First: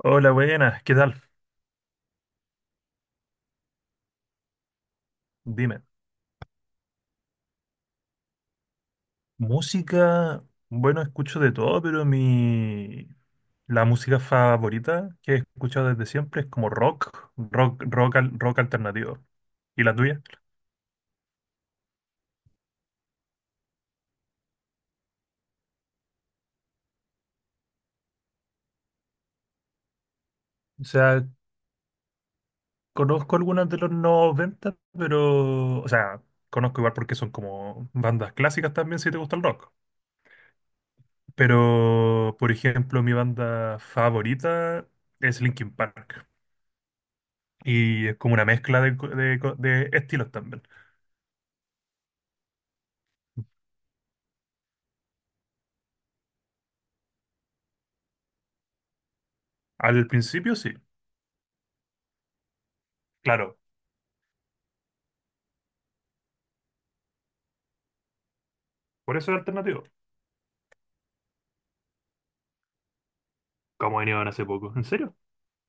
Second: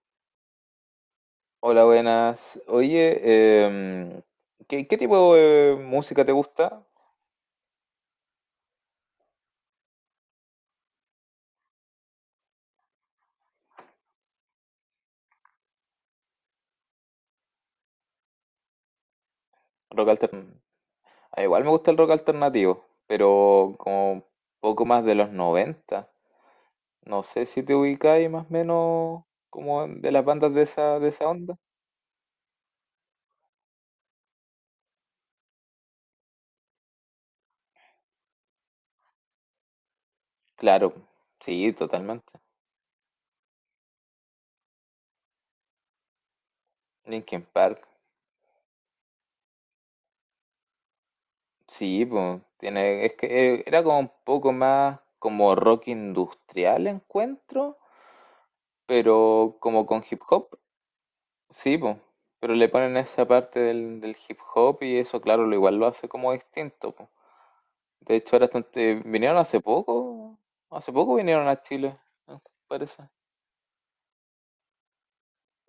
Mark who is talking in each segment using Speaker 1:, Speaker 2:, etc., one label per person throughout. Speaker 1: Hola, buenas, ¿qué tal?
Speaker 2: Hola, buenas. Oye, ¿qué tipo de
Speaker 1: Dime,
Speaker 2: música te gusta?
Speaker 1: música, bueno, escucho de todo, pero mi la música favorita que he escuchado desde siempre es como rock, rock alternativo. ¿Y la
Speaker 2: Rock
Speaker 1: tuya?
Speaker 2: alternativo. Igual me gusta el rock alternativo, pero como un poco más de los 90. No sé si te ubicáis más o menos como de las bandas de
Speaker 1: O
Speaker 2: esa, de
Speaker 1: sea,
Speaker 2: esa onda.
Speaker 1: conozco algunas de los 90, pero, o sea, conozco igual porque son como bandas clásicas también si te gusta el rock.
Speaker 2: Claro, sí, totalmente.
Speaker 1: Pero, por ejemplo, mi banda favorita es Linkin Park.
Speaker 2: Linkin Park,
Speaker 1: Y es como una mezcla de estilos también.
Speaker 2: sí, pues, tiene, es que era como un poco más como rock industrial encuentro, pero como con
Speaker 1: Al
Speaker 2: hip hop.
Speaker 1: principio sí.
Speaker 2: Sí, po, pero le ponen esa
Speaker 1: Claro,
Speaker 2: parte del hip hop y eso, claro, lo igual lo hace como distinto, po. De hecho, ahora
Speaker 1: por eso es alternativo.
Speaker 2: hace poco vinieron a Chile, ¿no? Parece.
Speaker 1: Como vinieron hace poco. ¿En serio?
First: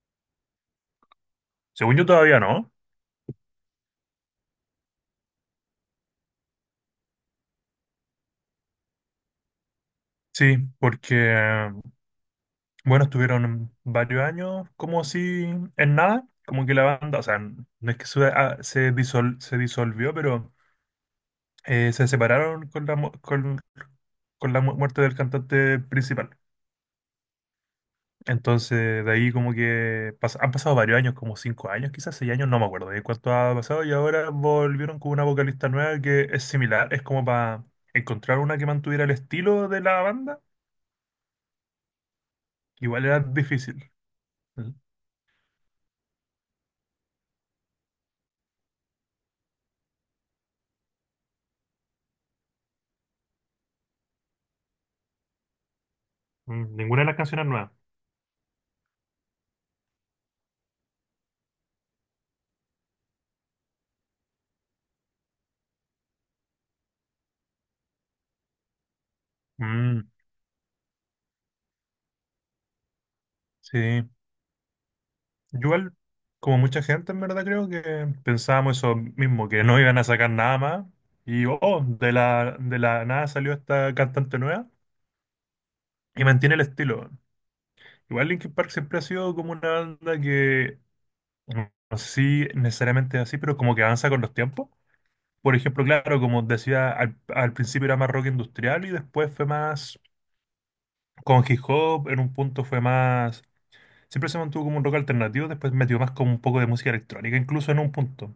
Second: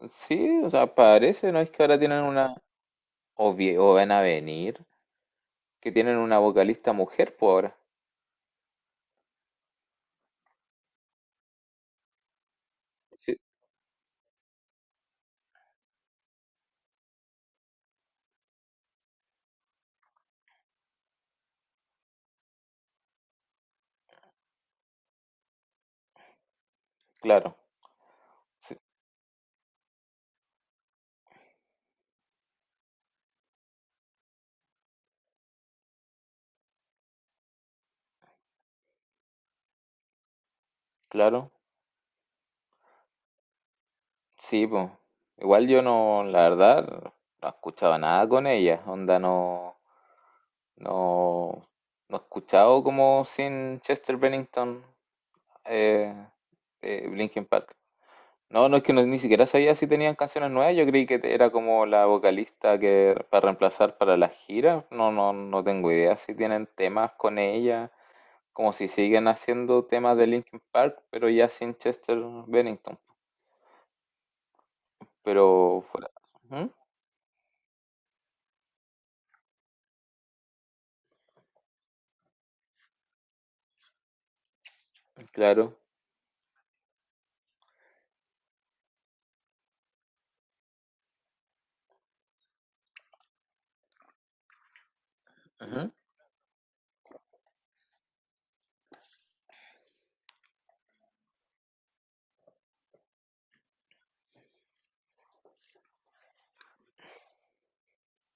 Speaker 2: Sí, o sea, parece, ¿no? Es que ahora
Speaker 1: Según yo
Speaker 2: tienen
Speaker 1: todavía
Speaker 2: una,
Speaker 1: no.
Speaker 2: o van a venir, que tienen una vocalista mujer, pues ahora.
Speaker 1: Sí, porque, bueno,
Speaker 2: Sí,
Speaker 1: estuvieron varios años como así en nada, como que la banda, o sea, no es que se, se disolvió, pero se separaron con la muerte del cantante principal.
Speaker 2: claro, sí,
Speaker 1: Entonces, de ahí como que han pasado varios años, como 5 años, quizás 6 años, no me acuerdo de cuánto ha pasado, y ahora volvieron con una vocalista nueva que es similar, es como para encontrar una que mantuviera el estilo de la banda,
Speaker 2: claro,
Speaker 1: que igual era difícil.
Speaker 2: sí,
Speaker 1: Mm,
Speaker 2: pues. Igual yo no, la verdad, no escuchaba nada con ella, onda no. No, no he escuchado como sin Chester Bennington eh,
Speaker 1: mm, ninguna de las canciones
Speaker 2: Linkin
Speaker 1: nuevas.
Speaker 2: Park. No, no es que ni siquiera sabía si tenían canciones nuevas. Yo creí que era como la vocalista que para reemplazar para las giras. No, no, no tengo idea si tienen temas con ella, como si siguen haciendo
Speaker 1: Mm,
Speaker 2: temas de Linkin Park, pero ya sin Chester Bennington.
Speaker 1: sí, yo
Speaker 2: Pero
Speaker 1: igual,
Speaker 2: fuera.
Speaker 1: como
Speaker 2: Ujú,
Speaker 1: mucha gente en verdad creo que pensábamos eso mismo, que no iban a sacar nada más, y oh, de la nada salió esta cantante nueva
Speaker 2: claro.
Speaker 1: y mantiene el estilo. Igual Linkin Park siempre ha sido como una banda que, no sé si necesariamente es así, pero como que avanza con los tiempos. Por ejemplo,
Speaker 2: Ujú.
Speaker 1: claro, como decía, al principio era más rock industrial y después fue más con hip hop, en un punto fue más... Siempre se mantuvo como un rock alternativo, después metió más como un poco de música electrónica, incluso en un punto,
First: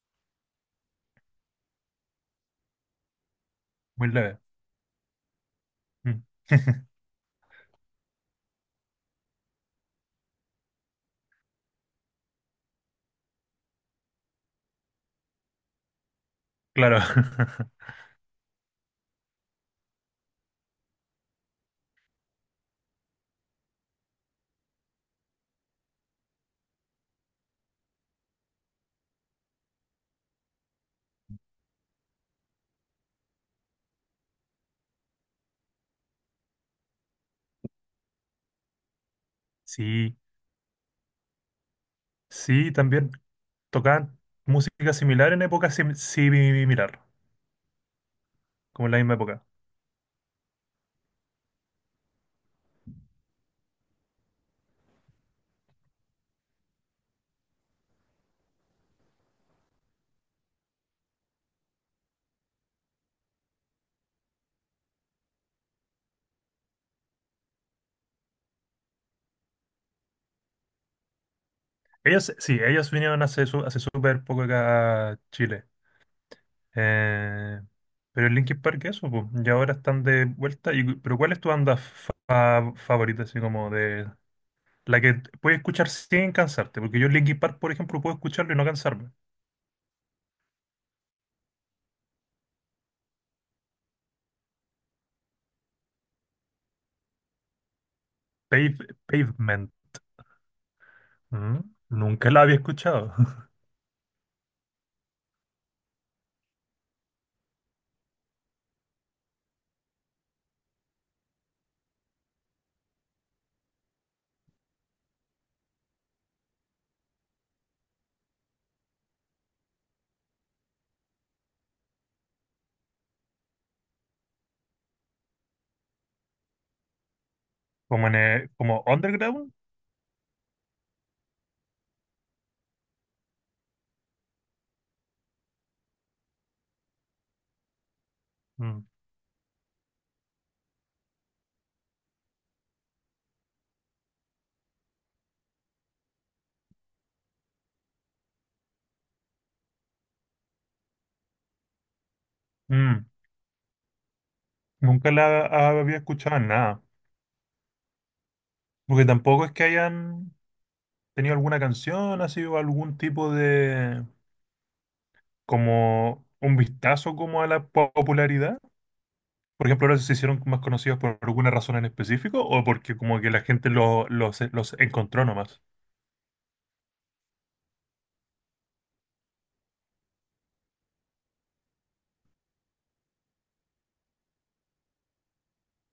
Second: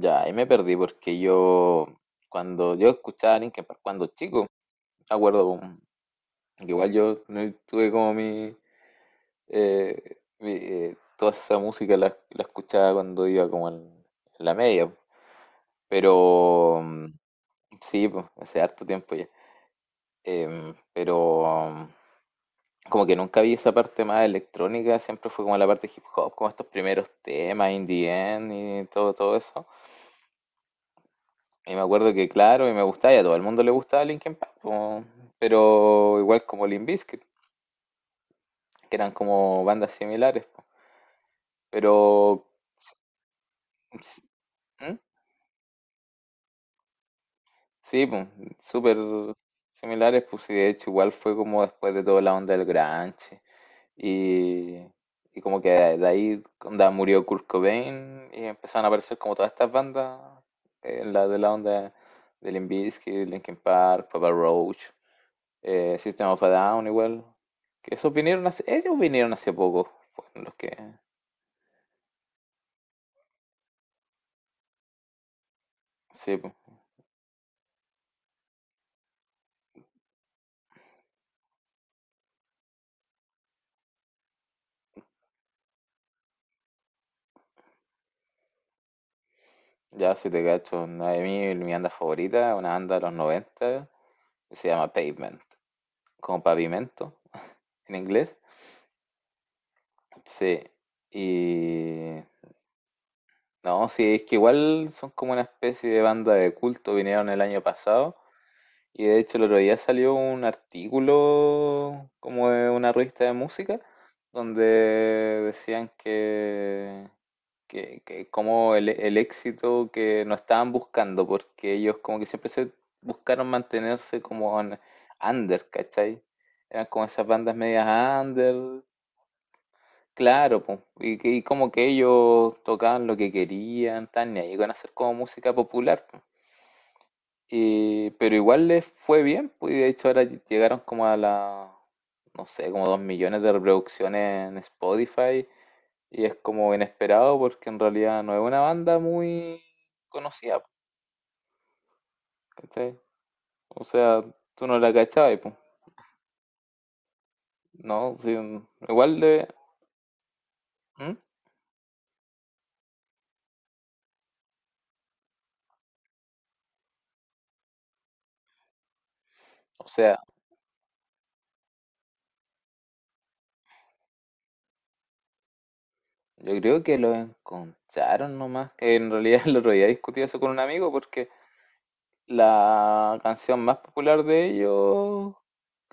Speaker 2: Ya, ahí me perdí porque yo cuando yo escuchaba Linkin Park cuando
Speaker 1: muy leve.
Speaker 2: chico. Acuerdo, po.
Speaker 1: Mm.
Speaker 2: Igual yo no tuve como toda esa música la escuchaba cuando iba como en la media, pero
Speaker 1: Claro.
Speaker 2: sí, pues, hace harto tiempo ya. Pero como que nunca vi esa parte más electrónica, siempre fue como la parte hip hop, como estos primeros temas, In The End y todo, todo eso. Y me acuerdo que, claro, y me gustaba, y a todo el mundo le gustaba Linkin Park, po, pero igual como Limp Bizkit, que eran como bandas
Speaker 1: Sí,
Speaker 2: similares, po. Pero
Speaker 1: sí, también tocaban música
Speaker 2: ¿mm?
Speaker 1: similar en épocas similar,
Speaker 2: Sí, pues,
Speaker 1: como en
Speaker 2: súper
Speaker 1: la misma época.
Speaker 2: similares, pues sí, de hecho igual fue como después de toda la onda del grunge y, y como que de ahí onda, murió Kurt Cobain y empezaron a aparecer como todas estas bandas, la de la onda de Limp Bizkit, Linkin Park, Papa Roach, System of a Down igual, que esos ellos vinieron hace poco, fueron los que,
Speaker 1: Ellos, sí, ellos vinieron hace hace súper poco acá a Chile.
Speaker 2: sí, pues,
Speaker 1: Eh, pero el Linkin Park, eso, pues, y ahora están de vuelta. Y, pero ¿cuál es tu banda favorita, así como de la que puedes escuchar sin cansarte? Porque yo Linkin Park, por ejemplo, puedo escucharlo y no cansarme.
Speaker 2: ya si te cacho, mi banda favorita, una banda de los 90 que se llama Pavement. Como pavimento en inglés.
Speaker 1: Pave- Pavement.
Speaker 2: Sí.
Speaker 1: ¿Mm?
Speaker 2: Y
Speaker 1: Nunca la había escuchado.
Speaker 2: no, sí, es que igual son como una especie de banda de culto, vinieron el año pasado. Y de hecho el otro día salió un artículo como de una revista de música donde decían que como el éxito que no estaban buscando, porque ellos como que siempre se buscaron mantenerse como en under, ¿cachai? Eran como esas bandas medias
Speaker 1: Como en
Speaker 2: under.
Speaker 1: como underground.
Speaker 2: Claro, po, y como que ellos tocaban lo que querían, tan, y ahí iban a hacer como música popular, po. Pero igual les
Speaker 1: Mm.
Speaker 2: fue bien, pues, y de hecho ahora llegaron como a la, no sé, como 2 millones de reproducciones en Spotify, y es como inesperado porque en realidad no es una banda muy conocida, po, ¿cachai?
Speaker 1: Mm.
Speaker 2: O sea, tú no la
Speaker 1: Nunca
Speaker 2: cachabas,
Speaker 1: la
Speaker 2: pues,
Speaker 1: había escuchado en nada.
Speaker 2: ¿no? Sí,
Speaker 1: Porque
Speaker 2: igual
Speaker 1: tampoco
Speaker 2: de...
Speaker 1: es que hayan
Speaker 2: ¿Mm?
Speaker 1: tenido alguna canción, ha sido algún tipo de como un vistazo como a la popularidad. Por ejemplo,
Speaker 2: O
Speaker 1: ahora se
Speaker 2: sea...
Speaker 1: hicieron más conocidos por alguna razón en específico o porque como que la gente los encontró nomás.
Speaker 2: Yo creo que lo encontraron nomás. Que en realidad el otro día discutí eso con un amigo porque la canción más popular de ellos,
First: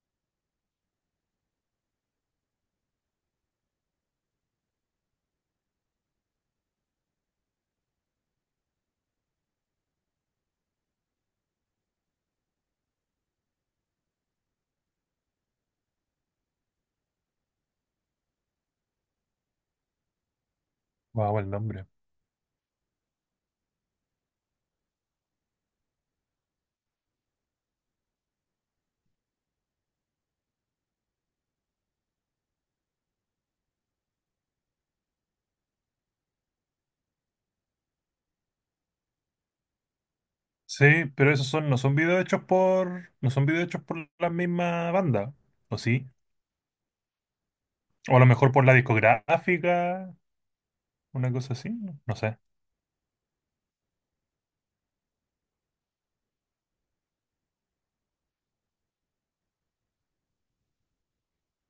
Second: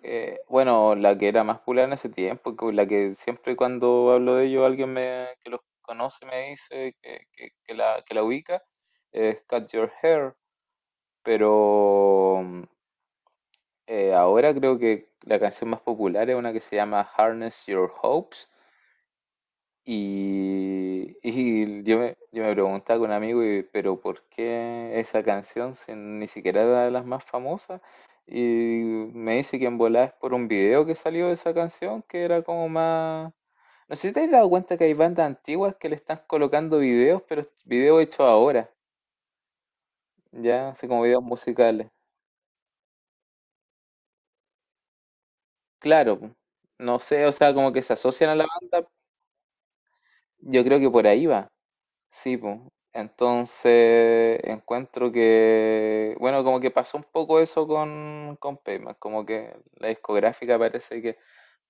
Speaker 2: bueno, la que era más popular en ese tiempo, con la que siempre cuando hablo de ellos alguien me, que los conoce me dice que la ubica, es Cut Your Hair. Pero ahora creo que la canción más popular es una que se llama Harness Your Hopes. Y,
Speaker 1: Wow, el
Speaker 2: y
Speaker 1: nombre.
Speaker 2: yo me preguntaba con un amigo, y, pero ¿por qué esa canción si ni siquiera era de las más famosas? Y me dice que en volada es por un video que salió de esa canción, que era como más... No sé si te has dado cuenta que hay bandas antiguas que le están colocando videos, pero videos hechos ahora, ya,
Speaker 1: Sí,
Speaker 2: así como videos
Speaker 1: pero esos son, no
Speaker 2: musicales.
Speaker 1: son videos hechos por, no son videos hechos por la misma banda, ¿o sí?
Speaker 2: Claro, po. No sé, o sea, como que se
Speaker 1: O a lo
Speaker 2: asocian a la
Speaker 1: mejor por la
Speaker 2: banda,
Speaker 1: discográfica,
Speaker 2: yo creo que por ahí
Speaker 1: una
Speaker 2: va.
Speaker 1: cosa así, no, no
Speaker 2: Sí,
Speaker 1: sé.
Speaker 2: pues. Entonces encuentro que, bueno, como que pasó un poco eso con, Pavement, como que la discográfica parece que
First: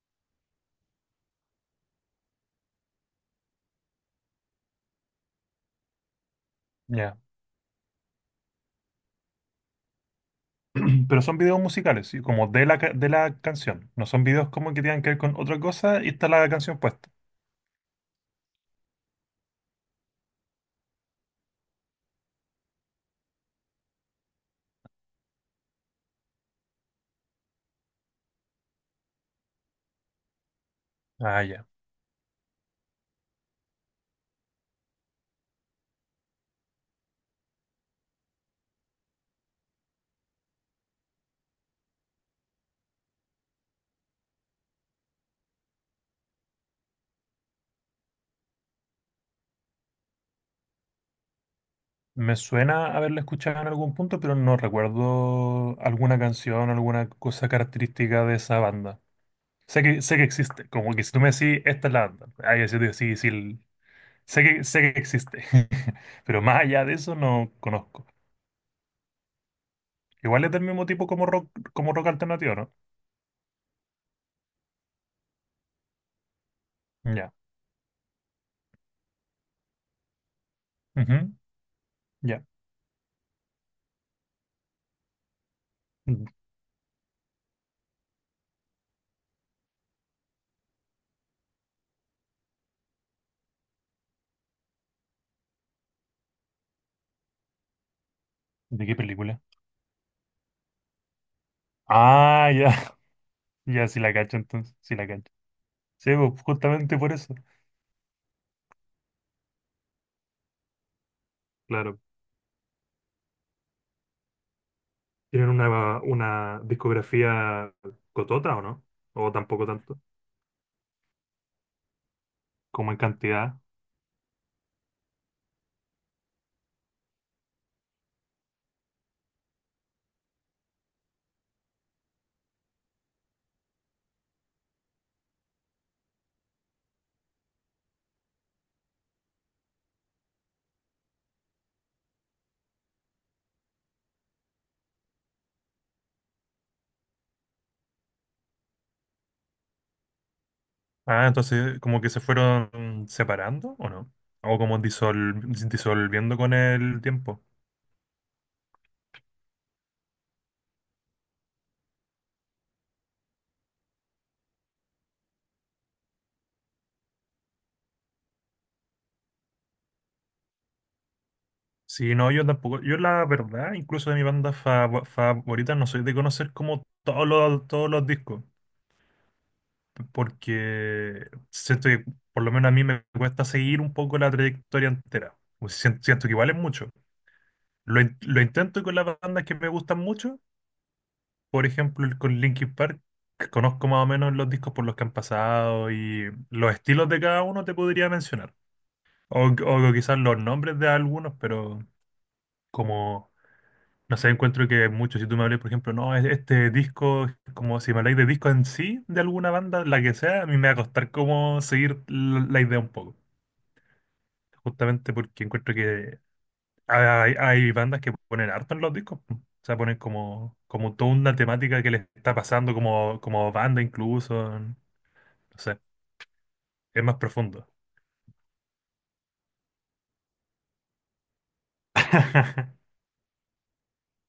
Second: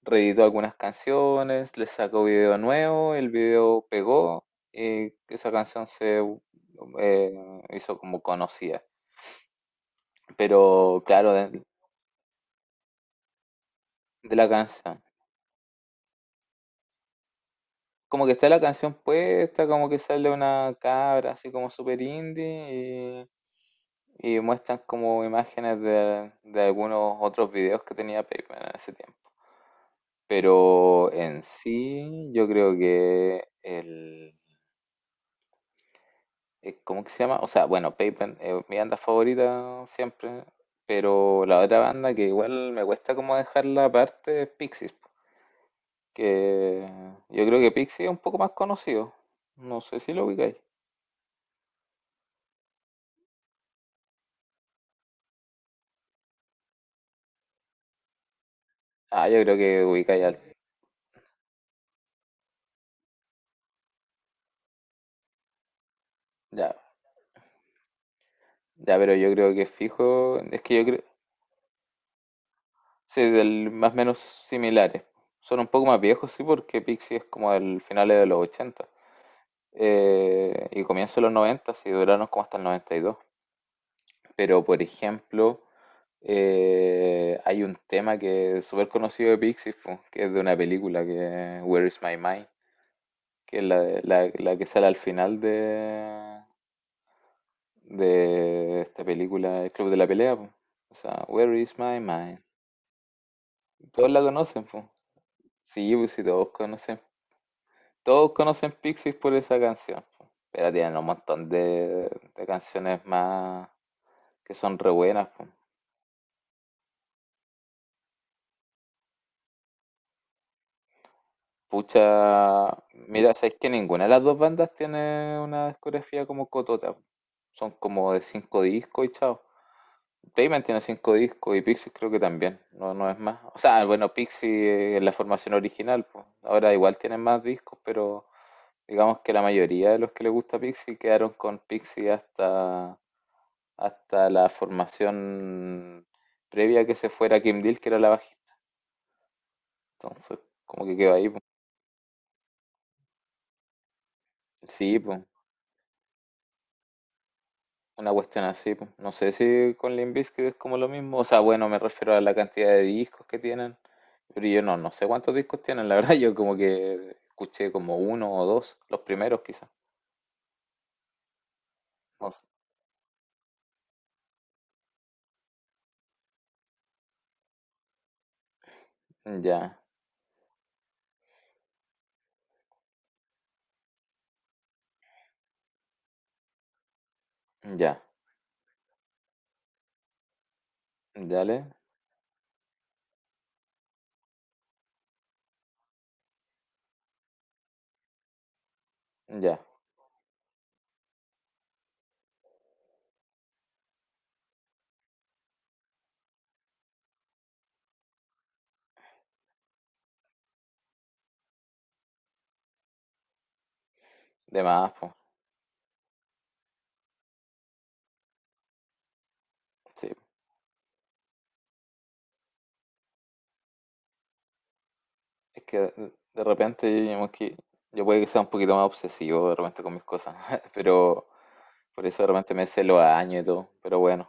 Speaker 2: reeditó algunas canciones, le sacó video nuevo, el video pegó y esa canción se
Speaker 1: Ya.
Speaker 2: hizo como conocida. Pero
Speaker 1: Pero
Speaker 2: claro,
Speaker 1: son videos
Speaker 2: de,
Speaker 1: musicales, sí, como de de la canción. No son
Speaker 2: de la
Speaker 1: videos como que
Speaker 2: canción.
Speaker 1: tengan que ver con otra cosa y está la canción puesta.
Speaker 2: Como que está la canción puesta, como que sale una cabra así como super indie. Y muestran como imágenes de algunos otros videos que tenía Pac-Man en ese tiempo. Pero
Speaker 1: Ah,
Speaker 2: en
Speaker 1: ya.
Speaker 2: sí, yo creo que el. ¿Cómo que se llama? O sea, bueno, Pac-Man es mi banda favorita siempre. Pero la otra banda que igual me cuesta como dejarla aparte es Pixies, po. Que yo creo que Pixies es un poco más conocido. No sé si lo ubicáis.
Speaker 1: Me suena haberla escuchado en algún punto, pero no recuerdo alguna canción, alguna cosa característica de esa banda.
Speaker 2: Ah, yo creo que
Speaker 1: Sé
Speaker 2: ubicáis
Speaker 1: que
Speaker 2: al.
Speaker 1: existe, como que si tú me decís, esta es la banda, ahí así te sí, sí, sé que existe, pero más
Speaker 2: Ya,
Speaker 1: allá de eso no conozco.
Speaker 2: ya, pero yo creo que fijo.
Speaker 1: Igual es
Speaker 2: Es
Speaker 1: del
Speaker 2: que yo
Speaker 1: mismo
Speaker 2: creo.
Speaker 1: tipo como rock alternativo, ¿no?
Speaker 2: Sí, del, más o menos similares. Son un poco más viejos, sí, porque Pixie es
Speaker 1: Ya,
Speaker 2: como del finales de los 80 y comienzo de
Speaker 1: ujú,
Speaker 2: los 90, sí, duraron como
Speaker 1: ya.
Speaker 2: hasta el noventa y dos. Pero, por ejemplo,
Speaker 1: Mm,
Speaker 2: hay un tema que es súper conocido de Pixies, po, que es de una película que es Where is My Mind, que es la que sale al final de
Speaker 1: ¿de qué
Speaker 2: esta
Speaker 1: película?
Speaker 2: película, El Club de la Pelea, po. O sea, Where is My Mind.
Speaker 1: Ah, ya, ya, sí
Speaker 2: Todos
Speaker 1: la
Speaker 2: la
Speaker 1: cacho
Speaker 2: conocen,
Speaker 1: entonces,
Speaker 2: po.
Speaker 1: sí la cacho.
Speaker 2: Sí,
Speaker 1: Sí,
Speaker 2: pues sí,
Speaker 1: pues, justamente por eso.
Speaker 2: todos conocen Pixies por esa canción, po. Pero tienen un montón de,
Speaker 1: Claro.
Speaker 2: de canciones más que son re buenas, po.
Speaker 1: ¿Tienen una discografía cotota o no? ¿O tampoco tanto?
Speaker 2: Pucha,
Speaker 1: Como en
Speaker 2: mira, sabéis
Speaker 1: cantidad.
Speaker 2: que ninguna de las dos bandas tiene una discografía como Cotota, po. Son como de cinco discos y chao. Pavement tiene cinco discos y Pixies creo que también, no, no es más. O sea, bueno, Pixies en la formación original, pues. Ahora igual tienen más discos, pero digamos que la mayoría de los que les gusta Pixies quedaron con Pixies hasta la formación previa a que se fuera Kim Deal, que era la bajista. Entonces, como que quedó
Speaker 1: Ah,
Speaker 2: ahí, po.
Speaker 1: entonces ¿como que se fueron separando o no? O como
Speaker 2: Sí, pues,
Speaker 1: disolviendo con el tiempo.
Speaker 2: una cuestión así, po. No sé si con Limp Bizkit es como lo mismo. O sea, bueno, me refiero a la cantidad de discos que tienen. Pero yo no, no sé cuántos discos tienen, la verdad. Yo como que escuché como uno o dos, los primeros quizás.
Speaker 1: Sí,
Speaker 2: No
Speaker 1: no,
Speaker 2: sé.
Speaker 1: yo tampoco. Yo la verdad, incluso de mi banda favorita, no soy de conocer como todos los discos.
Speaker 2: Ya,
Speaker 1: Porque siento que por lo menos a mí me cuesta seguir un poco la trayectoria entera. Pues siento que igual es mucho. Lo,
Speaker 2: ya,
Speaker 1: lo intento con las bandas que me gustan mucho, por
Speaker 2: dale,
Speaker 1: ejemplo, con Linkin Park, que conozco más o menos los discos por los que han pasado y los estilos de cada uno te podría mencionar.
Speaker 2: ya.
Speaker 1: O quizás los nombres de algunos, pero como, no sé, encuentro que muchos, si tú me hablas, por ejemplo, no, este disco, como si me habláis de disco en sí, de alguna banda, la que sea, a mí me va a costar como seguir la la idea un poco.
Speaker 2: De más, pues.
Speaker 1: Justamente porque encuentro que hay bandas que ponen harto en los discos, po. O sea, ponen
Speaker 2: Sí,
Speaker 1: como, como toda una temática que les está pasando como, como banda incluso. No
Speaker 2: es que
Speaker 1: sé,
Speaker 2: de repente yo,
Speaker 1: es más
Speaker 2: digamos que
Speaker 1: profundo.
Speaker 2: yo puede que sea un poquito más obsesivo de repente con mis cosas, pero por eso de repente me sé los años y todo, pero bueno,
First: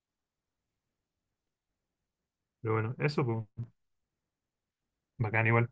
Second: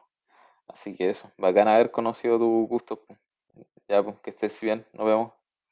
Speaker 2: así que eso, bacán haber conocido tu
Speaker 1: Pero bueno,
Speaker 2: gusto,
Speaker 1: eso, pues,
Speaker 2: ya pues que estés bien, nos vemos.
Speaker 1: bacán igual.